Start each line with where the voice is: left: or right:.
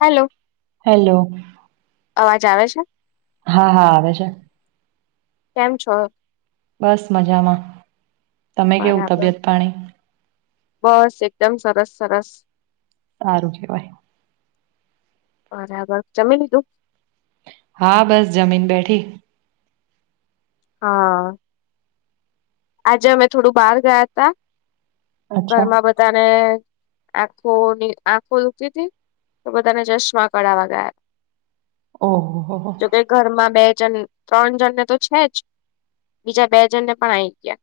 left: Hello
right: hello
left: અવાજ આવે છે
right: હા હા છે
left: કેમ છો
right: બસ મજામાં તમે કેવું
left: બરાબર
right: તબિયત પાણી
left: બસ એકદમ સરસ સરસ
right: સારું કેવાય
left: બરાબર જમી લીધું
right: હા બસ જમીન બેઠી
left: હા આજે અમે થોડું બહાર ગયા હતા
right: અચ્છા
left: ઘરમાં બધાને આખોની આંખો દુકી હતી તો બધાને જશ્માં કઢાવા ગયા
right: ઓહો હો હો
left: જોકે ઘરમાં બે જ ત્રણ જણને તો છે જ બીજા બે જણને પણ આવી ગયા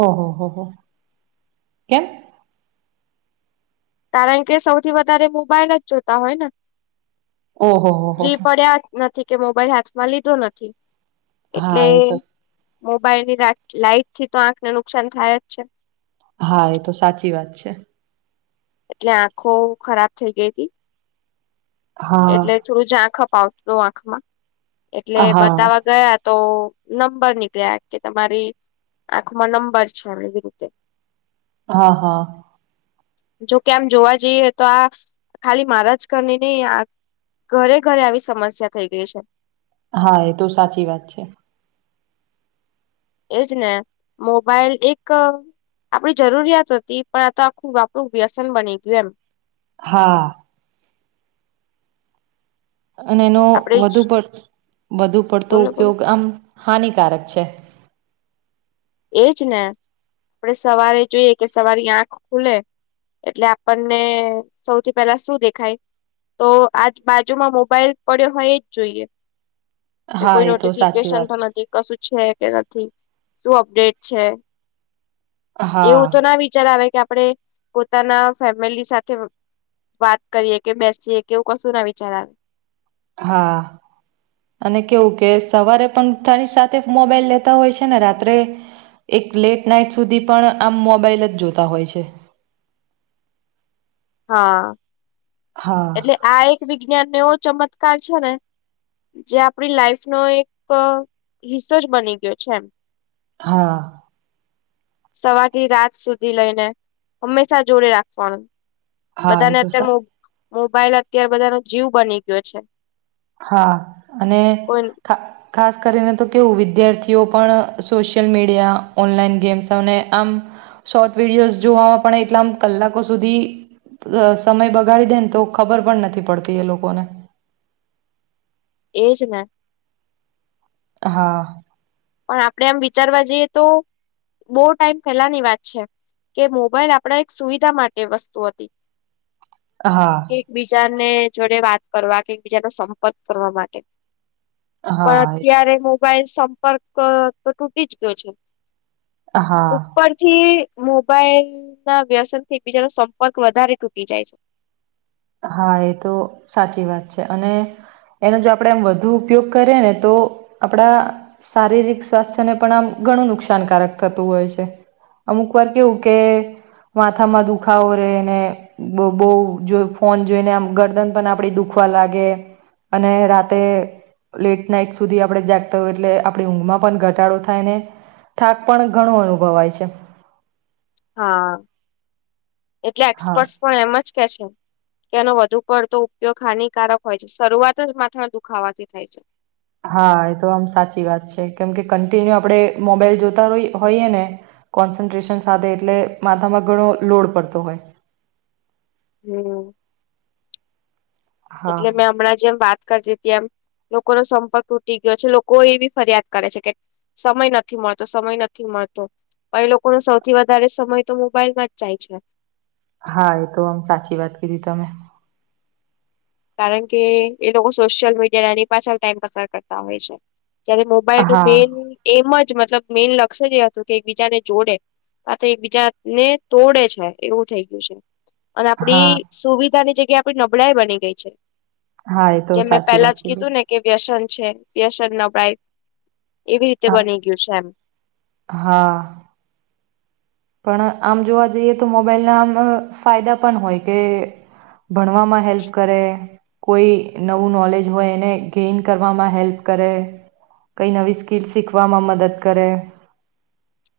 right: ઓહ હોહ કેમ
left: કારણ કે સૌથી વધારે મોબાઈલ જ જોતા હોય ને
right: ઓહો હો હો
left: ફ્રી પડ્યા નથી કે મોબાઈલ હાથમાં લીધો નથી
right: હા એ તો
left: મોબાઈલ ની રા લાઈટ થી તો આંખને નુકસાન થાય જ છે
right: હા એ તો સાચી વાત છે
left: એટલે આંખો ખરાબ થઈ ગઈ હતી
right: હા
left: એટલે થોડું જ આંખ અપાવતું આંખમાં એટલે
right: હા
left: બતાવા ગયા તો નંબર નીકળ્યા કે તમારી એખ આ નંબર છને બનતે
right: હા હા
left: જોકે આમ જોવા જઈએ તો આ ખાલી મારા જ કરીને નહી ઘરે ઘરે આવી સમસ્યા થઈ ગઈ છે
right: હા એ તો સાચી વાત છે
left: એજ ને મોબાઈલ એક આપણી જરૂરિયાત હતી પણ આ તો આખું આપણું વ્યસન બની ગયું એમ
right: હા અને એનો
left: આપડે
right: વધુ પડ વધુ પડતો
left: બોલો બોલો
right: ઉપયોગ આમ હાનિકારક છે
left: એજ ને આપણેે સવારે જોઈએ કે સવારી આંખ ખુલે એટલે આપણને સૌથી પેલા શું દેખાય તો આજ બાજુમાં મોબાઈલ પડ્યો હોય એ જ જોઈએ કે
right: હા
left: કોઈ
right: એ તો સાચી
left: નોટિફિકેશન
right: વાત
left: પણ નથી કશું છે કે નથી શું અપડેટ છે એવું તો
right: હા
left: ના વિચાર આવે કે આપણે પોતાના ફેમિલી સાથે વાત કરીએ કે બેસીએ કે એવું કશું ના વિચાર આવે
right: હા અને કેવું કે સવારે પણ તની સાથે મોબાઈલ લે હોય છે ને રાત્રે એક લેટ નાઈટ સુધી પણ આમ મોબાઈલ જ જોતા હોય છે
left: [inaudible] હા
right: હા
left: એટલે આ એક વિજ્ઞાનને એવો ચમત્કાર છે ને જે આપણી લાઈફનોો એક રિસોચ બની ગયો છે એમ
right: હા
left: સવારથી રાત સુધી લઈને હંમેશા જોડે રાખવાનું
right: હા એ
left: બધાને
right: તો
left: અત્યારે
right: સા
left: મો મોબાઈલ અત્યારે બધાનો જીવ બની ગયો છે
right: હા અને
left: કોઈ
right: ખા ખાસ કરીને તો કેવું વિદ્યાર્થીઓ પણ સોશિયલ મીડિયા ઓનલાઈન ગેમ્સ અને આમ શોર્ટ વિડિયોસ જોવામાં પણ એટલામ કલાકો સુધી સમય બગાડી દે ને તો ખબર પણ નથી પડતી એ લોકોને
left: એજ ને
right: હા
left: પણ આપડે આમ વિચારવા જઈએ તો બહ ટાઈમ ફેલાની વાત છે કે મોબાઈલ આપણા એક સુવિધા માટે વસ્તુ હતી
right: હા
left: એકબીજાને જોડે વાત કરવા કે એકબીજાનો સંપર્ક કરવા માટે પણ
right: હા
left: અત્યારે મોબાઈલ સંપર્ક તો તૂટી જ ગયો છે
right: હા
left: ઉપરથી મોબાઈલ ના વ્યસન થી બીજાનો સંપર્ક વધારે તૂટી જાય છે
right: હા એ તો સાચી વાત છે અને એનો જો આપણે આમ વધુ ઉપયોગ કરીએ ને તો આપડા શારીરિક સ્વાસ્થ્યને પણ આમ ઘણું નુકસાનકારક થતું હોય છે અમુક વાર કેવું કે માથામાં દુખાવો રેને બહ જો ફોન જોઈને આમ ગરદન પણ આપડી દુખવા લાગે અને રાતે લેટ નાઈટ સુધી આપણે જાગતા હોય એટલે આપણી ઊંઘમાં પણ ઘટાડો થાય ને થાક પણ ઘણું અનુભવાય છે
left: હા એટલે
right: હા
left: એક્સપર્ટસ પણ એમ જ કે છે તેનો વધુ પડતો ઉપયોગ હાનિકારક હોય છે શરૂઆત જ માથા દુખાવાથી થાય છે
right: હા એ તો આમ સાચી વાત છે કેમકે કન્ટિન્યુ આપણે મોબાઈલ જોતા હોઈએ ને કોન્સન્ટ્રેશન સાથે એટલે માથામાં ઘણો લોડ પડતો હોય
left: હમ
right: હા,
left: એટલે મેં હમણાં જેમ વાત કરતી હતી એમ લોકો નો સંપર્ક તૂટી ગયો છે લોકો એ બી ફરિયાદ કરે છે કે સમય નથી મળતો સમય નથી મળતો એ લોકોનો સૌથી વધારે સમય તો મોબાઈલમાં જ જાય છે
right: હા એ તો આમ સાચી વાત કીધી તમે
left: કારણ કે એ લોકો સોશિયલ મીડિયા એની પાછળ ટાઈમ કસર કરતા હોય છે ત્યારે મોબાઈલ ન
right: હા,
left: મેન એમ જ મતલબ મેન લક્ષ્ય જ એ હતું કે એકબીજાને જોડે આ તો એક બીજા ને તોડે છે એવું થઇ ગયું છે અને
right: હા,
left: આપડી સુવિધાની જગ્યા આપડી નબળાાઈ બની ગઈ છે
right: હા એ તો
left: જે મેં
right: સાચી
left: પહેલા
right: વાત
left: જ
right: કીધી.
left: કીધું ને કે વ્યસન છે વ્યસન ન પ્રઇપ એવી રીતે
right: હા,
left: બની ગયું છે એમ
right: હા. પણ આમ જોવા જઈએ તો મોબાઈલના આમ ફાયદા પણ હોય કે ભણવામાં હેલ્પ કરે કોઈ નવું નોલેજ હોય એને ગેઈન કરવામાં હેલ્પ કરે કઈ નવી સ્કીલ શીખવામાં મદદ કરે
left: [unintelligible]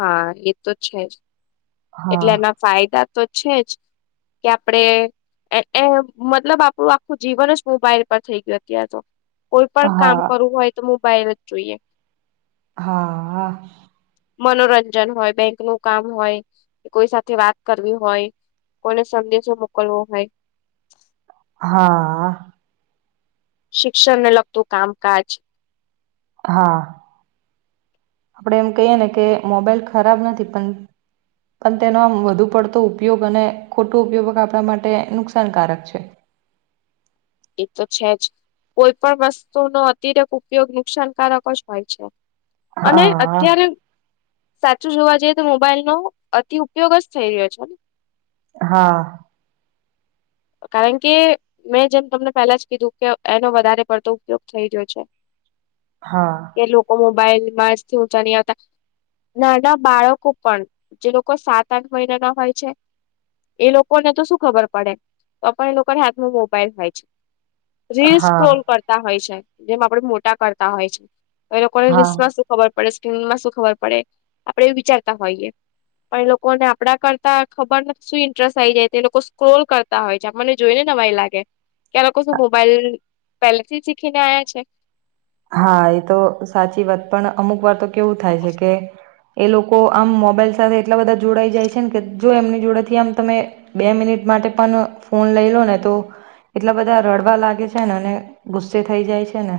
left: હા એ તો છે જ એટલે
right: હા,
left: એના ફાયદા તો છે જ કે આપડે એ મતલબ આપણું આખું જીવન જ મોબાઈલ પર થઈ ગયું અત્યારે તો કોઈ પણ કામ
right: હા.
left: કરવું હોય તો મોબાઈલ જ જોઈએ
right: હા
left: મનોરંજન હોય બેંક નું કામ હોય કોઈ સાથે વાત કરવી હોય કોને સંદેશો મોકલવો હોય
right: હા
left: શિક્ષણને લગતું કામકાજ
right: હા આપણેે એમ કહીએ ને કે મોબાઈલ ખરાબ નથી પણ પણ તેનો આમ વધુ પડતો ઉપયોગ અને ખોટો ઉપયોગ આપણા માટે નુકસાનકારક છે
left: [unintelligible] એ તો છે જ કોઈ પણ વસ્તુનો આર્થિક ઉપયોગ નુકસાનકારક જ હોય છે અને
right: હા
left: અત્યારે શું જોવા જઈએ તો મોબાઈલ નો અતિ ઉપયોગ જ થઈ રહ્યો છેને
right: હા
left: કારણ કે મેં જેમ તમને પેલા જ કીધું કે એનો વધારે પડતો ઉપયોગ થઈ ગયો છે
right: હા
left: કે લોકો મોબાઈલ માથી ઊંચા ન આવતા નાના બાળકો પણ જે લોકો સાત આઠ મહિના ના હોય છે એ લોકો ને તો શું ખબર પડે તો પણ એ લોકોને હાથમાં મોબાઈલ હોય છે રીલસ
right: હા
left: ટ્રોલ કરતા હોય છે જેમ આપડે મોટા કરતા હોય છે એ લોકોને‌
right: હા
left: રિલસમાં શું ખબર સ્ક્રીનમાં શું ખબર પડે આપડે એ વિચારતા હોઈએ પણ એ લોકો ને આપડા કરતા ખબર શું ઇન્ટરેસ્ટ આ આવી જાય લોકો સ્ક્રોલ કરતા તા હોય છે મને જોઈ નેય લાગે ત્યાં લોકો શું મોબાઈલ પેલેથી શીખીને આવ્યા છે
right: હા એ તો સાચી વાત પણ અમુક વાર તો કેવું થાય છે કે એ લોકો આમ મોબાઈલ સાથે એટલા બધા જોડાઈ જાય છે ને કે જો એમની જોડેથી આમ તમે બે મિનિટ માટે પણ ફોન લઈ લો ને તો એટલા બધા રડવા લાગે છે ને અને ગુસ્સે થઈ જાય છે ને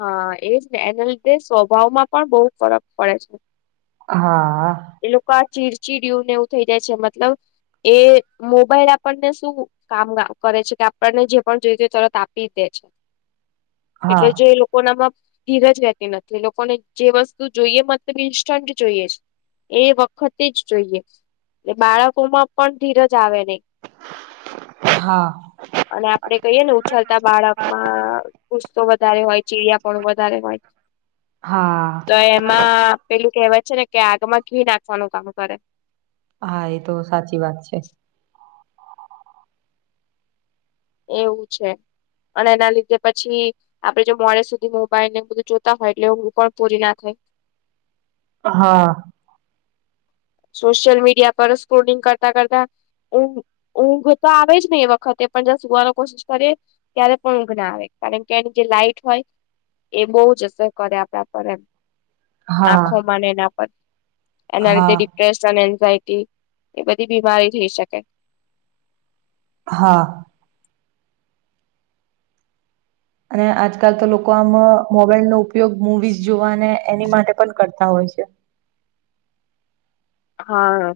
left: હા એજ ને એના લીધે સ્વભાવમાં પણ બહુ ફરક પડે છે
right: હા
left: એ લોકો આ ચીરચીડું ને એવું થઈ જાય છે મતલબ એ મોબાઈલ આપણને શું કામ કરે છે કે આપણને જે પણ જોઈ તરત આપી દે છે
right: હા
left: એટલે જે એ લોકો નામાં ધીરજ રહેતી નથી લોકોને જે વસ્તુ જોઈએ મતલબ ઇન્સ્ટન્ટ જોઈએ જ એ વખતે જ જોઈએ એ બાળકોમાં પણ ધીરજ જાવેદે
right: હા
left: અને આપડે કહીએ ને ઉછળતા બાળકમાં પુસ્તો વધારે હોય ચીડિયાપ વધારે હોય
right: હા
left: તો એમાં પેલું કેવાય છે ને કે આગમાં ઘી નાખવાનું કામ કરે
right: હા એ તો સાચી વાત છે
left: એવું છે અને એના લીધે પછી આપડે જો મોડ સુધી મોબાઈલ ને બધું જોતા હોય એટલે ઊંઘ પણ પૂરી ના થાય [unintelligible]
right: હા
left: સોશિયલ મીડિયા પર સ્ક્રોલિંગ કરતા કરતા ઊંઘ ઊંઘ તો આવે જ ને એ વખતે પણ જારે સુવાનો કોશિશ કરીએ ત્યારે પણ ઊંઘ ના આવે કારણ કે એની જે લાાઈટ હોય એ બહ જ અસર કરે આપડે આપડ એમ
right: હા
left: આખોમાંને એના પર એના
right: હા
left: લીધે ડિપ્રેશન એન્ઝાયટી એ બધી બીમારી થઈ શકે
right: હા અને આજકાલ તો લોકો આમ મોબાઈલ નો ઉપયોગ મુવીઝ જોવાને એની માટે પણ કરતા હોય છે
left: હા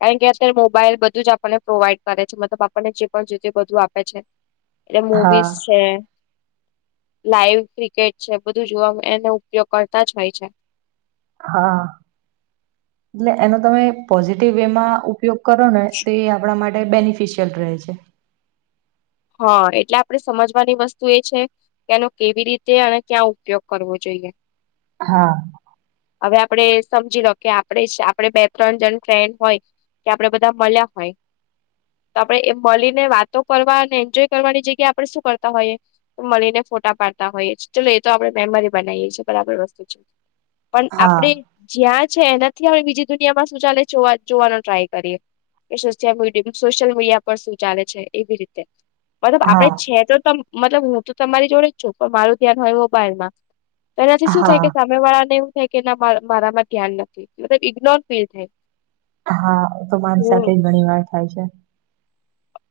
left: કારણ કે અત્યારે મોબાઈલ બધું જ આપણને પ્રોવાઈડ કરે છે મતલબ આપણને જે પણ જો બધું આપે છે એટલે
right: હા
left: મવીઝ છે લાાઈવ ક્રિકેટ છે બધું જોવાવામાં એનો ઉપયોગ કરતા જ હોય છે
right: હા એટલે એનો તમે પોઝિટિવ વે માં ઉપયોગ કરો ને તે આપણા માટે બેનિફિશિયલ રહે છે
left: હા એટલે આપડે સમજવાની વસ્તુ એ છે કે એનો કેવી રીતે અને ક્યાં ઉપયોગ કરવો જોઈએ [unintelligible]
right: હા
left: હવે આપણે સમજી લો કે આપણે આપણે બે ત્રણ જણ ફ્રેન્ડ હોય કે આપણેે બધા મળ્યા હોય તો આપણેે એ મળીને વાતો કરવા એન્જોય કરવાની જગ્યા આપણે શું કરતા હોયએ તો મળીને ફોટા પાડતા હોઈય ચાલલો એ તો આપડે મેમરી બને પણ
right: હા
left: આપણે જ્યા છે એનાથી આપ બીજી દુનિયામાં શું ચાલે જો જોવાનો ટ્રાય કરીએ. એ સોશયલ મ સોશિયલ મીડિયા પર શું ચાલે છે એવી રીતે મતલબ આપડે
right: હા
left: છે તો મતલબ હું તો તમારી જોડે જ છું પણ મારું ધ્યાન હોય મોબાઈલમાં તો એનાથી શું
right: હા
left: થાય કે સામે વાળાને એવું થાય કે મારામાં ધ્યાન નથી ઇગ્નોર ફીલ થાય
right: હા તો મારી
left: હું
right: સાથે જ ઘણી વાર થાય છે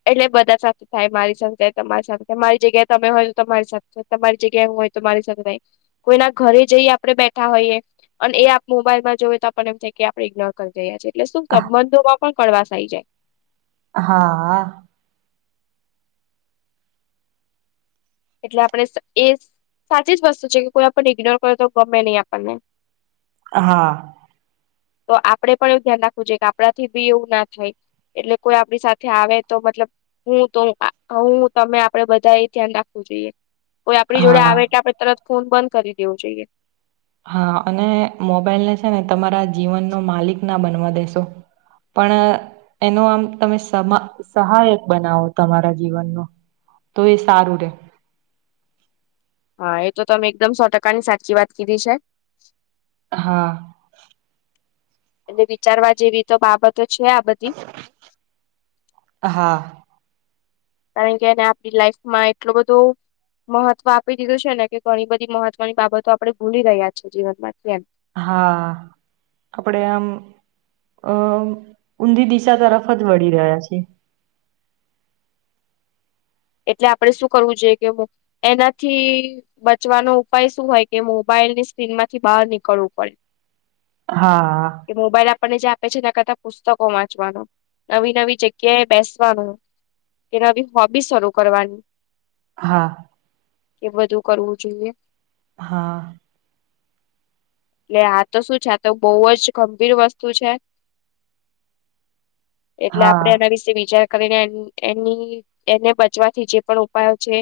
left: એટલે બધા સાથે થાય મારી સાથે તમારી સાથે મારી જગ્યા તમે હોય તો તમારી સાથે તમારી જગ્યા એું હોય મારી સાથે નહી કોઈના ઘરે જઈ આપણે બેઠા હોઈએ અને એ આપ મોબાઈલમાં જોઈએ તો આપને એમ થ કે આપણે ઇગ્નોર કરી રહ્યા છીએ એટલે શું સંબંધોમાં પણ કળવાસ આવી જાય
right: હા
left: એટલે આપણે એ સાચી જ વસ્તુ છે કે કોઈ આપણને ઇગ્નોર કરે તો ગમે નહીં આપણને
right: હા
left: તો આપડે પણ એવું ધ્યાન રાખવું જોઈએ કે આપડા થી બી એવું ના થાય એટલે કોઈ આપણી સાથે આવે તો મતલબ હું તો હું તમે આપડે બધા એ ધ્યા રાખ કોઈ આપણી જોડે
right: હા
left: આવે તો આપણે તરત ફોન બંધ કરી દેવો જોઈએ
right: હા અને મોબાઈલને છે ને તમારા જીવનનો માલિક ના બનવા દેેશો પણ એનો આમ તમે સ સહાયક બનાવો તમારા જીવનનો તો એ સારું રે
left: હા એ તો ત અમે એકદમ સો ટકાની સાચી વાત કીધી છે
right: હા
left: એટલે વિચારવા જેવી તો બાબત તો છે આ બધી
right: હા
left: કારણ કે એ આપડી લાઈફમાં એટલું બધું મહત્વ આપી દીધું છે ને કે ઘણી બધી મહત્વની બાબતો આપડણે ભૂલી રહ્યા છીએ જીવનમાંથી એમ
right: હા આપડે આમ અમ ઊંધી દિશા તરફ જ વળી રહ્યા છે
left: એટલે આપડે શું કરવું જોઈએ કે એનાથી બચવાનો ઉપાય શું હોય કે મોબાઈલ ની સ્ક્રી માંથી બહાર નીકળવું પડે.
right: હા
left: કે મોબાઈલ આપણને જે આપે છે એ કરતા પુસ્તકો વાંચવાનું નવી નવી જગ્યાએ બેસવાનું. કે નવી હોબી શરૂ કરવાની.
right: હા
left: કે બધું કરવું જોઈએ
right: હા
left: એટલે આ તો શું છે આ તો બહુ જ ગંભીર વસ્તુ છે એટલે
right: હા
left: આપડે એના વિશે બીજા કરીને એની એને બચવાથી જે પણ ઉપાયો છે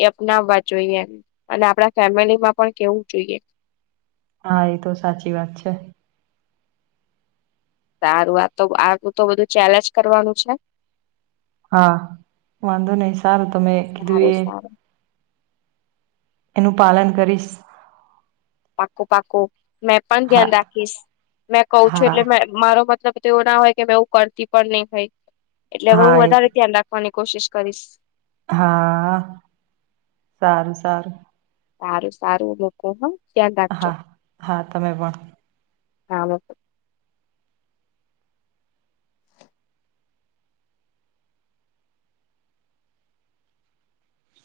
left: એ અપનાવવા જોઈએ અને આપણા ફેમિલીમાં પણ કેવું જોઈએ
right: હા એ તો સાચી વાત છે
left: સારું આ તો આું તો બધું ચેલેજ કરવાનું છે
right: હા વાંધો નહી સારું તમે
left: સારું
right: કીધું એ
left: સારું
right: એનું પાલન કરીશ
left: પાકોું પાકો મેં પણ
right: હા
left: ધ્યાન રાખીશ મેં કઉ છું
right: હા
left: એટલે મે મારો મલબ એવું ના હોય કે એવું કરતી પણ નહી હોય એટલે હવે હ
right: હા એ
left: વધારે ધ્યાન રાખવાની કોશિશ કરીશ
right: હા સારું સારું
left: સારું સારું લોકોમાં ધ્યાન રાખજો
right: હા હા તમે પણ
left: હા